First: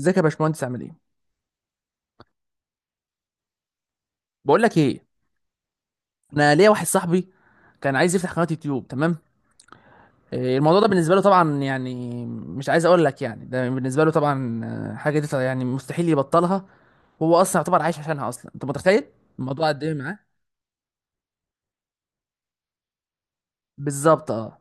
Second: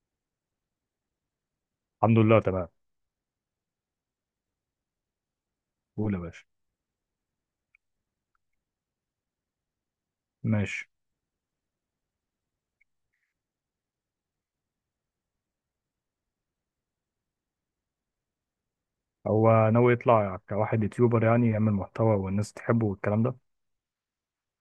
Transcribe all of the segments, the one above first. ازيك يا باشمهندس؟ عامل ايه؟ الحمد لله، تمام. بقول لك ايه، قول يا باشا. انا ليا واحد صاحبي كان عايز يفتح قناه يوتيوب. تمام. الموضوع ده ماشي. بالنسبه له طبعا، يعني مش عايز اقول لك، يعني ده بالنسبه له طبعا، حاجه دي يعني مستحيل يبطلها. وهو اصلا يعتبر عايش عشانها اصلا، انت متخيل؟ الموضوع هو قد ناوي ايه معاه؟ يطلع كواحد يوتيوبر، يعني يعمل محتوى والناس تحبه والكلام ده. بالظبط اه.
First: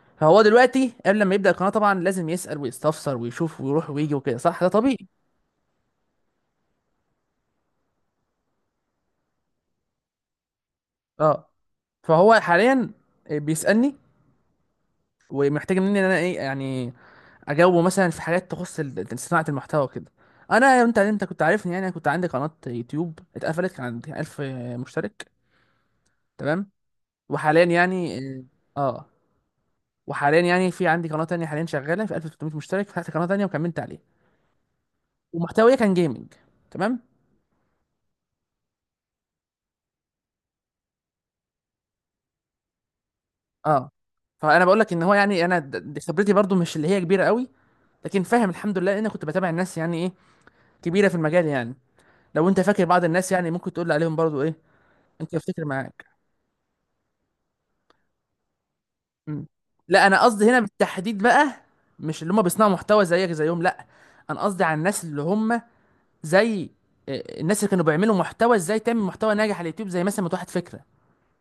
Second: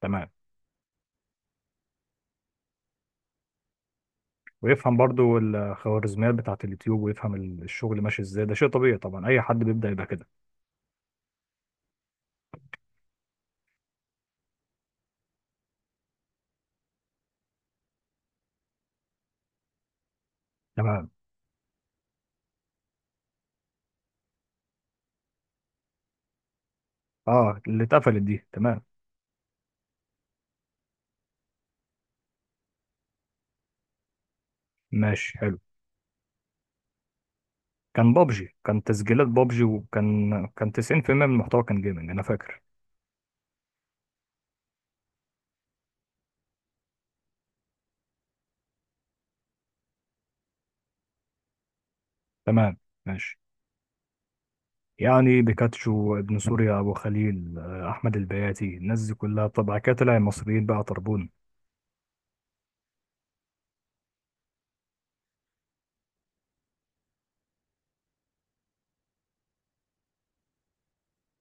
تمام. فهو دلوقتي قبل ما يبدا القناه طبعا لازم يسال ويستفسر ويشوف ويروح ويجي وكده، صح؟ ده طبيعي. ويفهم برضو الخوارزميات بتاعة اليوتيوب، ويفهم الشغل ماشي ازاي. ده شيء طبيعي طبعا، اي حد بيبدأ يبقى كده. اه. فهو حاليا بيسألني ومحتاج مني ان انا ايه يعني، اجاوبه مثلا في حاجات تخص صناعه المحتوى كده. انا، انت تمام. انت كنت عارفني يعني، انا كنت عندي قناه يوتيوب اتقفلت، كان عندي 1000 مشترك. تمام. اه، وحاليا اللي يعني اتقفلت دي. تمام. اه آه. وحاليا يعني في عندي قناه تانية حاليا شغاله في 1300 مشترك، فتحت قناه تانية وكملت عليها. ماشي، حلو. ومحتوية كان جيمنج. تمام. كان بابجي، كان تسجيلات بابجي وكان 90% من المحتوى كان جيمنج، انا فاكر. اه. فانا بقول لك ان هو، يعني انا دي خبرتي برضو مش اللي هي كبيره قوي، لكن فاهم الحمد لله لان أنا كنت بتابع الناس يعني ايه، كبيره في المجال يعني. لو انت تمام. فاكر بعض الناس ماشي. يعني ممكن تقول لي عليهم برضو ايه، انت يعني افتكر معاك. بيكاتشو، ابن سوريا، ابو خليل، احمد البياتي، الناس دي مم. كلها. طب بعد كده لا، طلع انا قصدي هنا المصريين بقى بالتحديد طربون. بقى، مش اللي هم بيصنعوا محتوى زيك زيهم، لا. انا قصدي على الناس اللي هم، زي، الناس اللي كانوا بيعملوا محتوى ازاي تعمل محتوى ناجح على اليوتيوب، زي مثلا متوحد فكره.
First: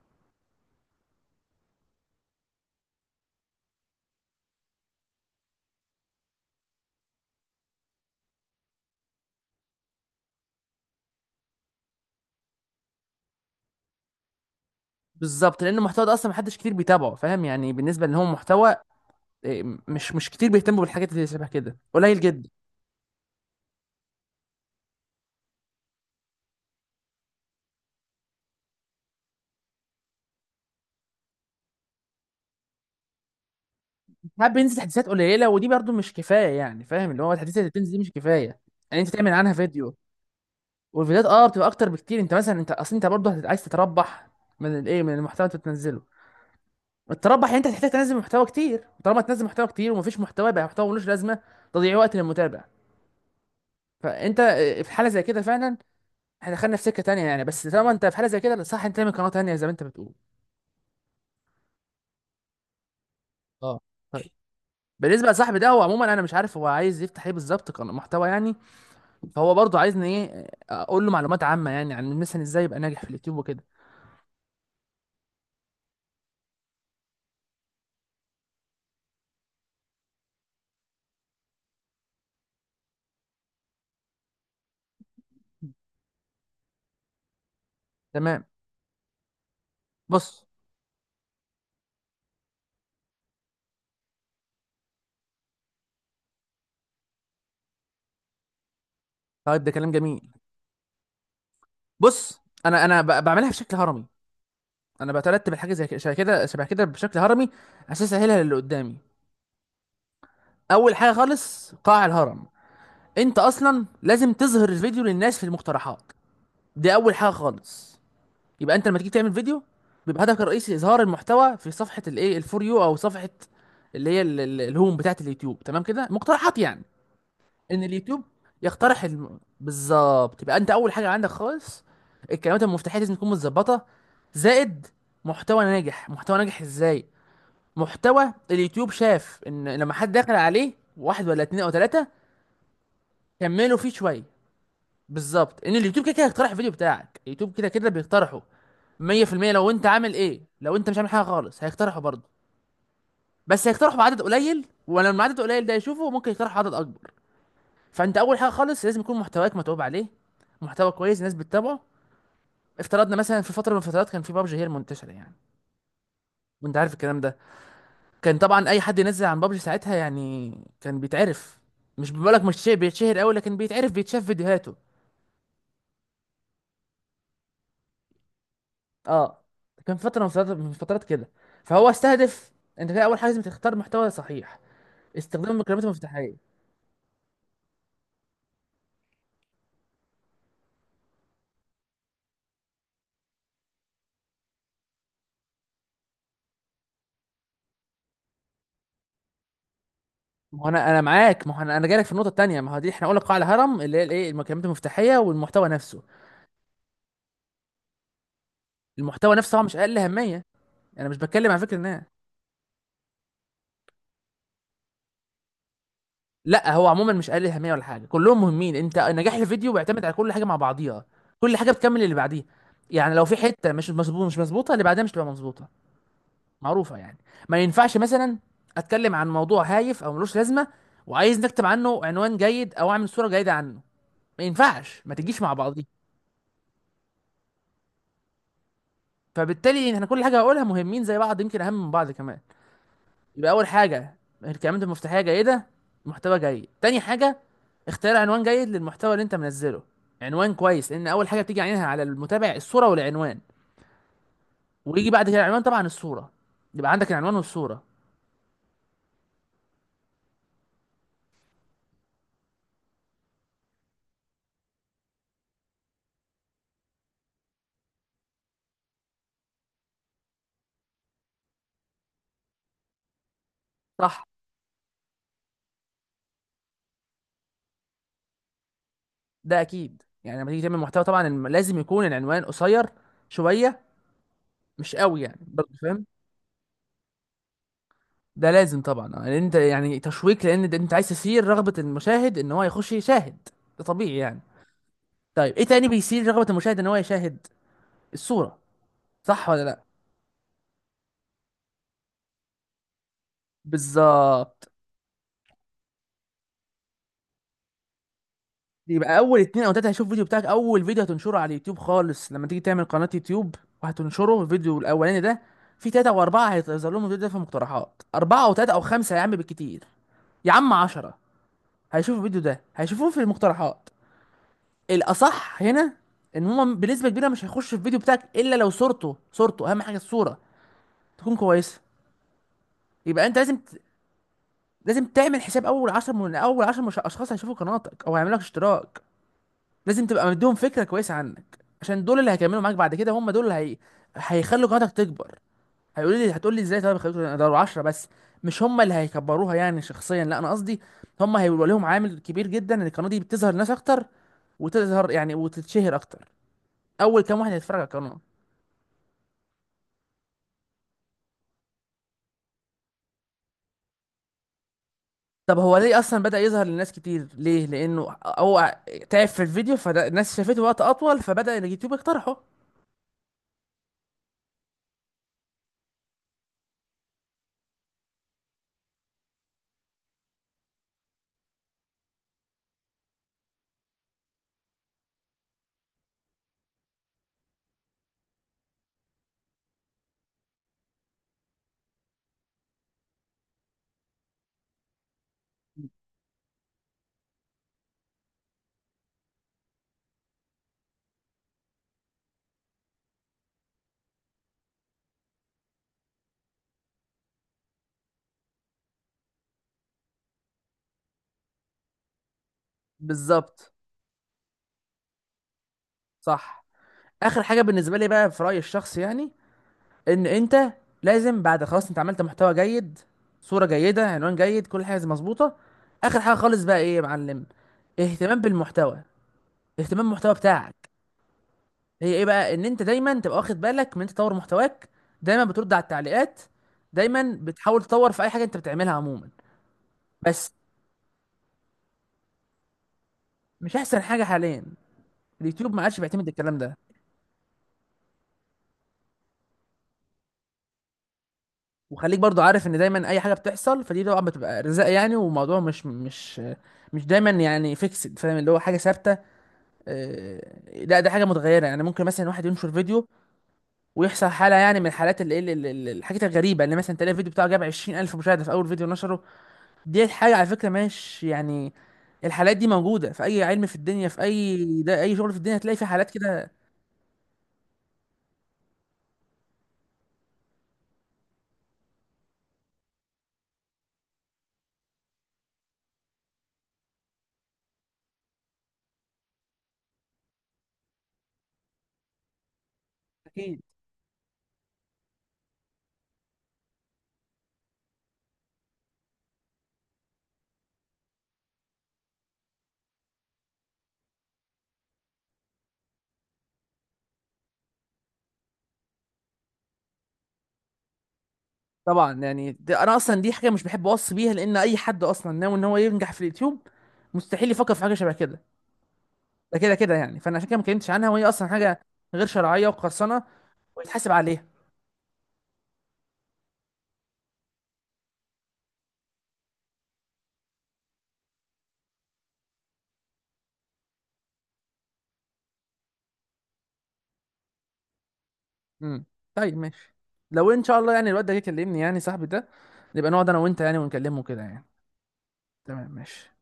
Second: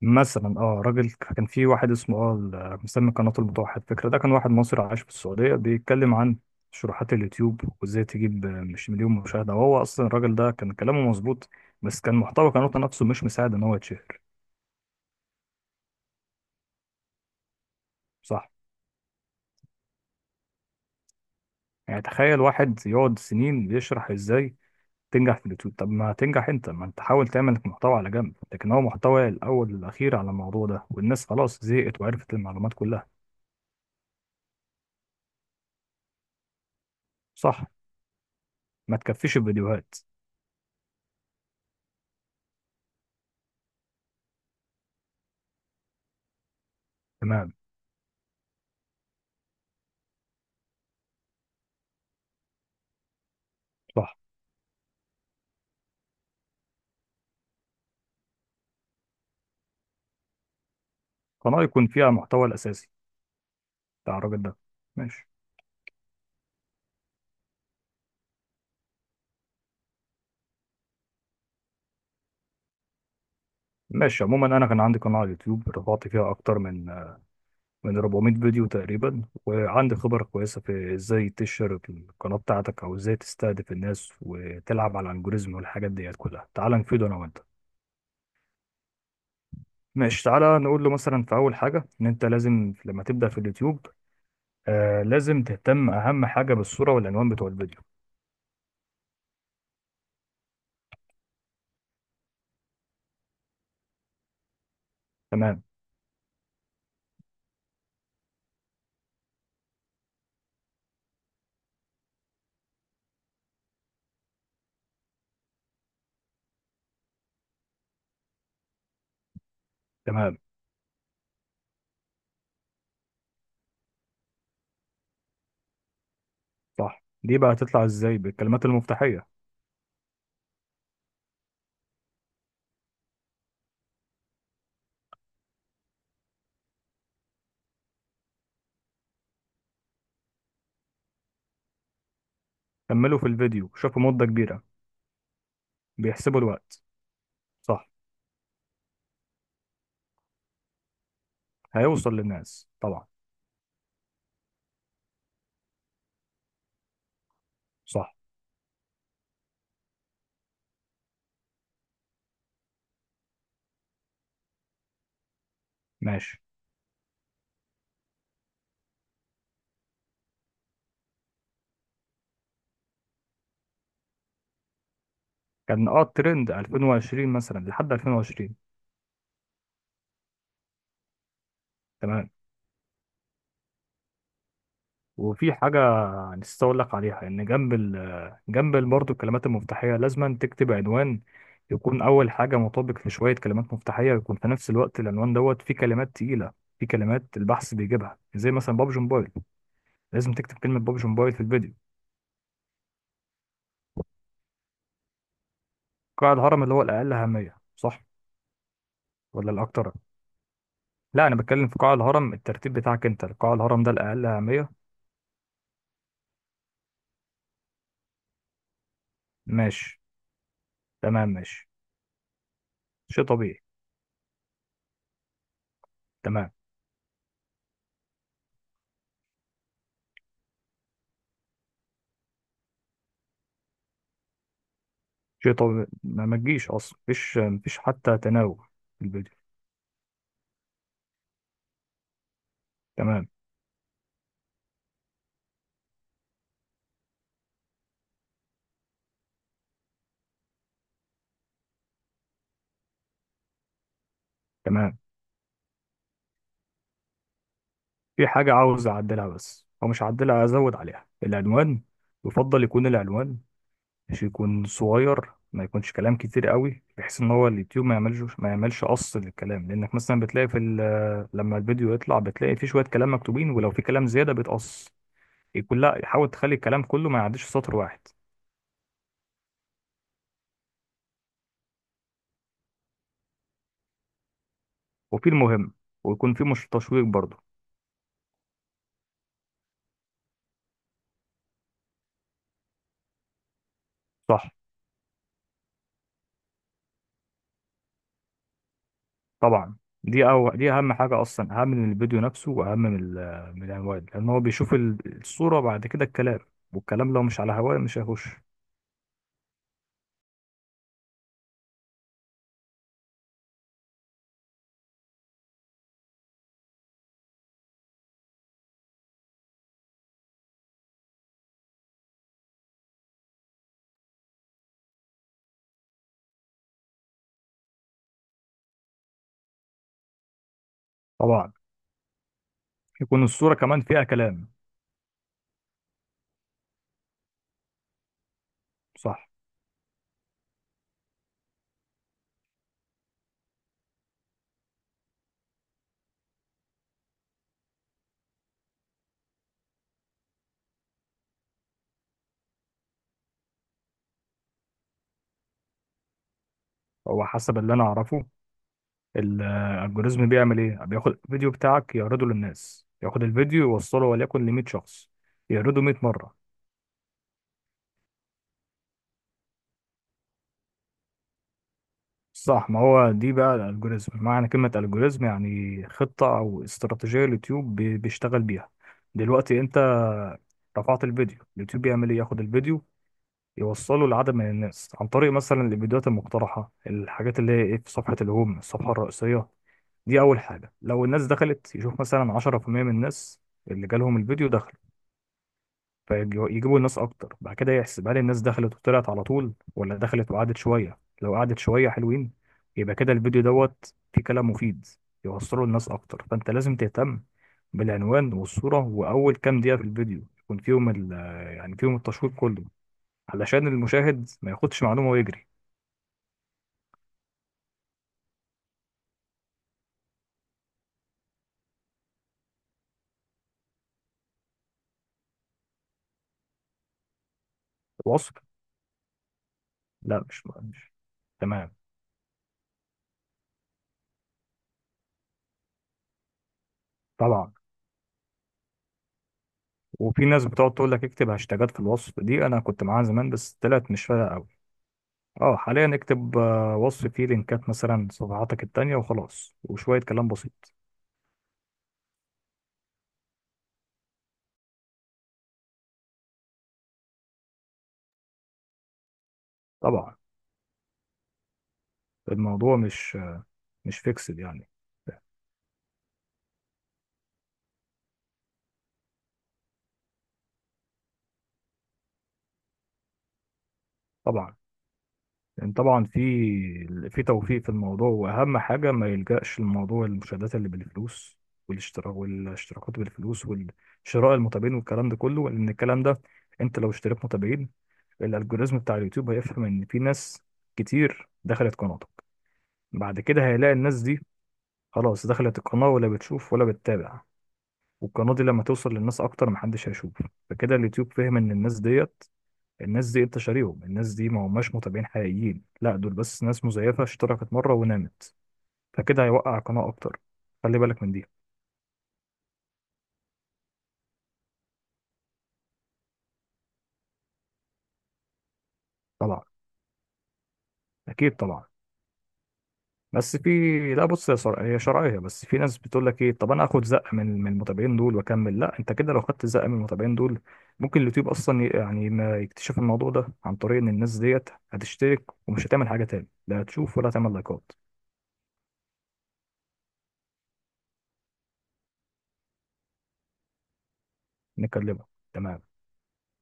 مثلا راجل، كان في واحد اسمه مسمي قناة المتوحد فكرة. ده كان واحد مصري عايش في السعودية، بيتكلم عن شروحات اليوتيوب وازاي تجيب مش مليون مشاهدة. وهو اصلا الراجل ده كان كلامه مظبوط، بس كان محتوى قناته نفسه مش مساعد ان هو يتشهر. بالظبط، لان المحتوى ده اصلا محدش كتير بيتابعه، فاهم يعني، بالنسبه ان هو صح. محتوى، مش كتير بيهتموا بالحاجات اللي شبه كده، يعني قليل تخيل جدا. واحد يقعد سنين بيشرح ازاي تنجح في اليوتيوب. طب ما تنجح انت، ما انت حاول تعمل محتوى على جنب، لكن هو محتوى الاول والاخير على الموضوع ده، والناس خلاص زهقت وعرفت المعلومات كلها. ساعات بينزل تحديثات قليله، ودي برضو مش كفايه يعني، فاهم، اللي هو التحديثات صح. اللي بتنزل دي مش كفايه. ما يعني انت تعمل تكفيش عنها فيديو، الفيديوهات. والفيديوهات اه بتبقى اكتر بكتير. انت مثلا انت اصل انت برضو عايز تتربح من الايه، من المحتوى اللي انت بتنزله. تربح، تمام. انت هتحتاج تنزل محتوى كتير، طالما تنزل محتوى كتير ومفيش محتوى، يبقى محتوى ملوش لازمه، تضييع وقت للمتابع. صح. فانت في حاله زي كده فعلا، احنا دخلنا في سكه تانية يعني، بس طالما انت في حاله زي كده، صح، انت تعمل قناه تانية زي ما انت بتقول. قناة يكون فيها المحتوى الأساسي اه. بتاع طيب، الراجل ده. بالنسبه ماشي. لصاحبي ده، هو عموما انا مش عارف هو عايز يفتح ايه بالظبط، قناه محتوى يعني. فهو برضه عايزني ايه، اقول له معلومات عامه يعني عن مثلا ازاي يبقى ناجح في اليوتيوب وكده. ماشي، عموما أنا كان عندي قناة على اليوتيوب، رفعت فيها أكتر من 400 فيديو تقريبا، وعندي خبرة كويسة في إزاي تشهر القناة بتاعتك، أو إزاي تستهدف الناس وتلعب على الألجوريزم والحاجات ديت كلها. تعال نفيده أنا وأنت. تمام. ماشي، بص. تعالى نقول له مثلا، في أول حاجة، إن أنت لازم لما تبدأ في اليوتيوب، لازم تهتم أهم حاجة بالصورة والعنوان بتوع الفيديو. طيب ده كلام جميل. بص، انا بعملها بشكل هرمي. انا بترتب تمام. الحاجه زي كده، شبه كده شبه كده، بشكل هرمي، عشان اسهلها للي قدامي. اول حاجه خالص، قاع الهرم، انت اصلا لازم تظهر الفيديو للناس في المقترحات، دي اول حاجه خالص. يبقى انت لما تيجي تعمل فيديو، بيبقى تمام. هدفك الرئيسي اظهار المحتوى في صفحه الايه الفور يو، او صفحه اللي هي الهوم بتاعه اليوتيوب، تمام كده، مقترحات يعني. صح، دي بقى ان هتطلع إزاي؟ اليوتيوب بالكلمات يقترح المفتاحية. بالظبط، يبقى انت اول حاجه عندك خالص، الكلمات المفتاحيه لازم تكون متظبطه. زائد محتوى ناجح. محتوى ناجح ازاي؟ محتوى اليوتيوب شاف ان لما حد دخل عليه واحد ولا اتنين او تلاتة، كملوا في الفيديو، كملوا فيه شوفوا شويه، مدة كبيرة. بالظبط، ان اليوتيوب كده كده بيحسبوا هيقترح الفيديو الوقت. بتاعك، اليوتيوب كده كده صح. بيقترحه 100%. لو انت عامل ايه، لو انت مش عامل حاجه خالص هيقترحه هيوصل برضه، للناس طبعا. بس هيقترحه بعدد قليل، ولما العدد قليل ده يشوفه ممكن يقترح عدد اكبر. صح. فانت اول حاجه خالص لازم يكون محتواك متعوب عليه، محتوى كويس الناس بتتابعه. افترضنا مثلا في فتره من الفترات كان في بابجي هي المنتشره يعني، ماشي. وانت عارف الكلام ده، كان طبعا اي حد ينزل عن بابجي ساعتها يعني كان بيتعرف. مش بقولك مش شيء بيتشهر قوي، لكن بيتعرف، بيتشاف فيديوهاته. كان الترند 2020 مثلا، لحد 2020. اه. كان فتره من فترات كده، فهو تمام. استهدف. انت كده اول حاجه لازم تختار محتوى صحيح، استخدام وفي حاجة المكالمات المفتاحيه. نسيت أقول لك عليها، إن جنب برضه الكلمات المفتاحية، لازم تكتب عنوان يكون أول حاجة مطابق لشوية كلمات مفتاحية، يكون في نفس الوقت العنوان دوت فيه كلمات تقيلة، فيه كلمات البحث بيجيبها زي مثلا بابجي موبايل. لازم تكتب ما هو كلمة انا بابجي موبايل في معاك، ما هو الفيديو. انا جايلك في النقطه التانيه، ما هو دي احنا قلنا قاع الهرم اللي هي الايه، المكالمات المفتاحيه والمحتوى نفسه. قاع الهرم اللي هو الأقل أهمية، صح المحتوى ولا نفسه هو مش الأكتر؟ اقل اهميه، انا مش لا، انا بتكلم على بتكلم في فكره قاع الناس، الهرم، الترتيب بتاعك. انت قاع الهرم ده الاقل اهميه. لا، هو عموما مش قليل اهميه ولا حاجه، كلهم مهمين. انت نجاح الفيديو ماشي. بيعتمد على كل حاجه مع بعضيها، تمام، كل ماشي. حاجه بتكمل اللي بعديها. يعني شيء لو في طبيعي. حته مش مظبوطه، اللي بعدها مش تبقى مظبوطه، تمام. معروفه يعني. ما ينفعش مثلا اتكلم عن موضوع هايف او ملوش لازمه، وعايز نكتب عنه عنوان جيد او اعمل صوره جيده عنه، ما ينفعش، ما تجيش شيء مع بعضيها. طبيعي، ما تجيش اصلا، مفيش حتى تناوب في الفيديو. فبالتالي احنا كل حاجه هقولها مهمين زي بعض، يمكن اهم من بعض كمان. تمام. يبقى اول حاجه، الكلمات المفتاحيه جيده، محتوى جيد. تاني حاجه، اختار عنوان جيد للمحتوى اللي انت منزله، عنوان كويس، لان اول حاجه بتيجي عينها على المتابع الصوره والعنوان. تمام. ويجي بعد كده العنوان طبعا الصوره، يبقى عندك العنوان والصوره. في حاجه عاوز اعدلها، بس او مش هعدلها، ازود عليها العنوان. يفضل يكون العنوان، مش يكون صغير، ما يكونش كلام كتير قوي، بحيث ان هو اليوتيوب ما يعملش قص للكلام. لانك مثلا بتلاقي في لما الفيديو يطلع بتلاقي في شويه كلام مكتوبين، ولو في كلام صح. زياده بيتقص كلها. حاول تخلي الكلام كله ما يعديش سطر واحد. ده اكيد يعني، لما تيجي تعمل محتوى طبعا لازم يكون العنوان قصير شويه، مش قوي وفي يعني برضه، المهم، فاهم. ويكون في مش تشويق برضه. ده لازم طبعا، لان انت يعني تشويق، لان ده انت عايز تثير رغبه المشاهد ان هو يخش يشاهد، ده طبيعي يعني. صح. طيب ايه تاني بيثير رغبه المشاهد ان هو يشاهد؟ الصوره، صح ولا طبعا، لا؟ دي أو دي أهم حاجة أصلا، أهم من الفيديو نفسه، وأهم من من العنوان. لأن هو بالظبط. بيشوف الصورة بعد كده الكلام. والكلام لو مش على هواه مش هيخش. يبقى اول اتنين او تلاته هيشوف الفيديو بتاعك، اول فيديو هتنشره على اليوتيوب خالص لما تيجي تعمل قناه يوتيوب، وهتنشره الفيديو الاولاني ده، في تلاته واربعه هيظهر لهم الفيديو ده في المقترحات، اربعه او تلاته او خمسه يا عم بالكتير، يا عم 10، هيشوفوا الفيديو ده، هيشوفوه في المقترحات. الاصح هنا ان هم بنسبه كبيره مش هيخشوا الفيديو بتاعك الا لو صورته، صورته اهم حاجه، الصوره تكون طبعا، كويسه. يكون يبقى انت الصورة لازم، كمان فيها كلام. لازم تعمل حساب اول 10، من اول 10 اشخاص هيشوفوا قناتك او هيعملوا لك اشتراك، صح. لازم تبقى مديهم فكره كويسه عنك، عشان دول اللي هيكملوا معاك بعد كده، هم دول اللي هي... هيخلوا قناتك تكبر. هيقولوا لي، هتقول لي ازاي؟ طيب، خليكوا ده 10 بس، مش هم اللي هيكبروها يعني شخصيا، لا، انا قصدي هم هيبقى لهم عامل كبير جدا ان القناه دي بتظهر ناس اكتر، وتظهر يعني وتتشهر اكتر. اول هو كام واحد حسب اللي هيتفرج أنا على القناه؟ أعرفه، الالجوريزم بيعمل إيه؟ بياخد الفيديو بتاعك يعرضه للناس، ياخد الفيديو يوصله وليكن ل 100 شخص، طب هو يعرضه 100 ليه اصلا مرة. بدأ يظهر للناس كتير؟ ليه؟ لانه هو تعب في الفيديو، فالناس شافته وقت اطول، فبدأ اليوتيوب يقترحه. صح، ما هو دي بقى الالجوريزم. معنى كلمة الجوريزم يعني خطة او استراتيجية اليوتيوب بيشتغل بيها. دلوقتي انت رفعت الفيديو، اليوتيوب بيعمل ايه؟ ياخد الفيديو يوصله لعدد من الناس عن طريق مثلا الفيديوهات المقترحة، الحاجات اللي هي ايه، في صفحة الهوم، الصفحة الرئيسية. دي اول حاجة. لو الناس دخلت، يشوف مثلا 10% من الناس اللي جالهم الفيديو دخل، فيجيبوا الناس اكتر بعد كده. يحسب هل الناس دخلت وطلعت على طول، ولا دخلت وقعدت شويه. لو قعدت شويه حلوين، يبقى كده الفيديو دوت فيه كلام مفيد، يوصله للناس اكتر. فانت لازم تهتم بالعنوان والصوره، واول كام دقيقه في الفيديو يكون فيهم ال، يعني فيهم التشويق كله، علشان بالظبط. المشاهد ما ياخدش معلومه ويجري. صح. اخر حاجه بالنسبه لي بقى في رايي الشخصي يعني، ان انت لازم بعد خلاص انت عملت محتوى جيد، صورة جيدة، عنوان جيد، كل حاجة مظبوطة، اخر حاجة خالص بقى ايه يا معلم، الوصف. اهتمام بالمحتوى. اهتمام لا، بالمحتوى مش بتاعك، مش تمام. هي ايه بقى؟ ان انت دايما تبقى واخد بالك من إنت تطور محتواك، دايما بترد على التعليقات، دايما طبعا، بتحاول تطور في اي حاجة انت بتعملها عموما. وفي ناس بس بتقعد تقول لك اكتب هاشتاجات في الوصف. دي انا كنت معاها زمان بس مش طلعت احسن مش حاجة فارقه قوي. حاليا، اه اليوتيوب ما حاليا عادش بيعتمد اكتب الكلام ده. وصف فيه لينكات مثلا، صفحاتك التانية، وخلاص وشوية كلام بسيط. وخليك برضو عارف ان دايما اي حاجة بتحصل فدي طبعا بتبقى رزق يعني، وموضوع مش دايما يعني فيكسد، فاهم اللي هو حاجة ثابتة، طبعا، لا، ده حاجه متغيره يعني. ممكن مثلا واحد ينشر الموضوع فيديو مش مش ويحصل فيكسد حاله يعني. يعني من الحالات اللي الحاجات الغريبه اللي مثلا تلاقي الفيديو بتاعه جاب 20,000 مشاهده في اول فيديو نشره. دي حاجه على فكره، مش يعني، الحالات دي موجوده في اي علم في الدنيا، في طبعا، اي، ده اي شغل في الدنيا لأن هتلاقي في طبعا حالات في كده. في توفيق في الموضوع. واهم حاجة ما يلجأش لموضوع المشاهدات اللي بالفلوس، والاشتراك والاشتراكات بالفلوس، والشراء المتابعين، والكلام ده كله. لان الكلام ده، انت لو اشتريت متابعين، الالجوريزم بتاع اليوتيوب هيفهم ان في ناس كتير دخلت قناتك. بعد كده اكيد هيلاقي الناس دي خلاص دخلت القناة، ولا بتشوف ولا بتتابع. والقناة دي لما توصل للناس أكتر محدش هيشوف. فكده اليوتيوب فهم إن الناس ديت، الناس دي أنت شاريهم، الناس دي ما هماش متابعين حقيقيين، لا دول بس ناس مزيفة اشتركت مرة ونامت. فكده هيوقع القناة أكتر، خلي بالك من دي. طبعا، يعني ده انا اصلا دي حاجه مش بحب اوصي بيها لان اي حد اصلا ناوي ان هو ينجح في اليوتيوب، مستحيل يفكر في حاجه شبه كده، طبعا. ده كده كده يعني. فانا عشان كده ما اتكلمتش عنها، وهي أكيد اصلا طبعا. حاجه غير شرعيه وقرصنه بس في، لا ويتحاسب بص يا عليها. صر... هي شرعيه. بس في ناس بتقول لك ايه، طب انا اخد زقه من المتابعين دول واكمل؟ لا، انت كده لو خدت زقه من المتابعين دول، ممكن اليوتيوب اصلا يعني ما يكتشف الموضوع ده، عن طريق ان الناس ديت هتشترك ومش هتعمل حاجه تاني، لا هتشوف ولا هتعمل لايكات. امم طيب، ماشي. لو ان شاء الله يعني الواد ده جه يكلمني، يعني صاحبي ده، نبقى نقعد انا وانت يعني ونكلمه كده يعني. نكلمها، تمام. تمام ماشي.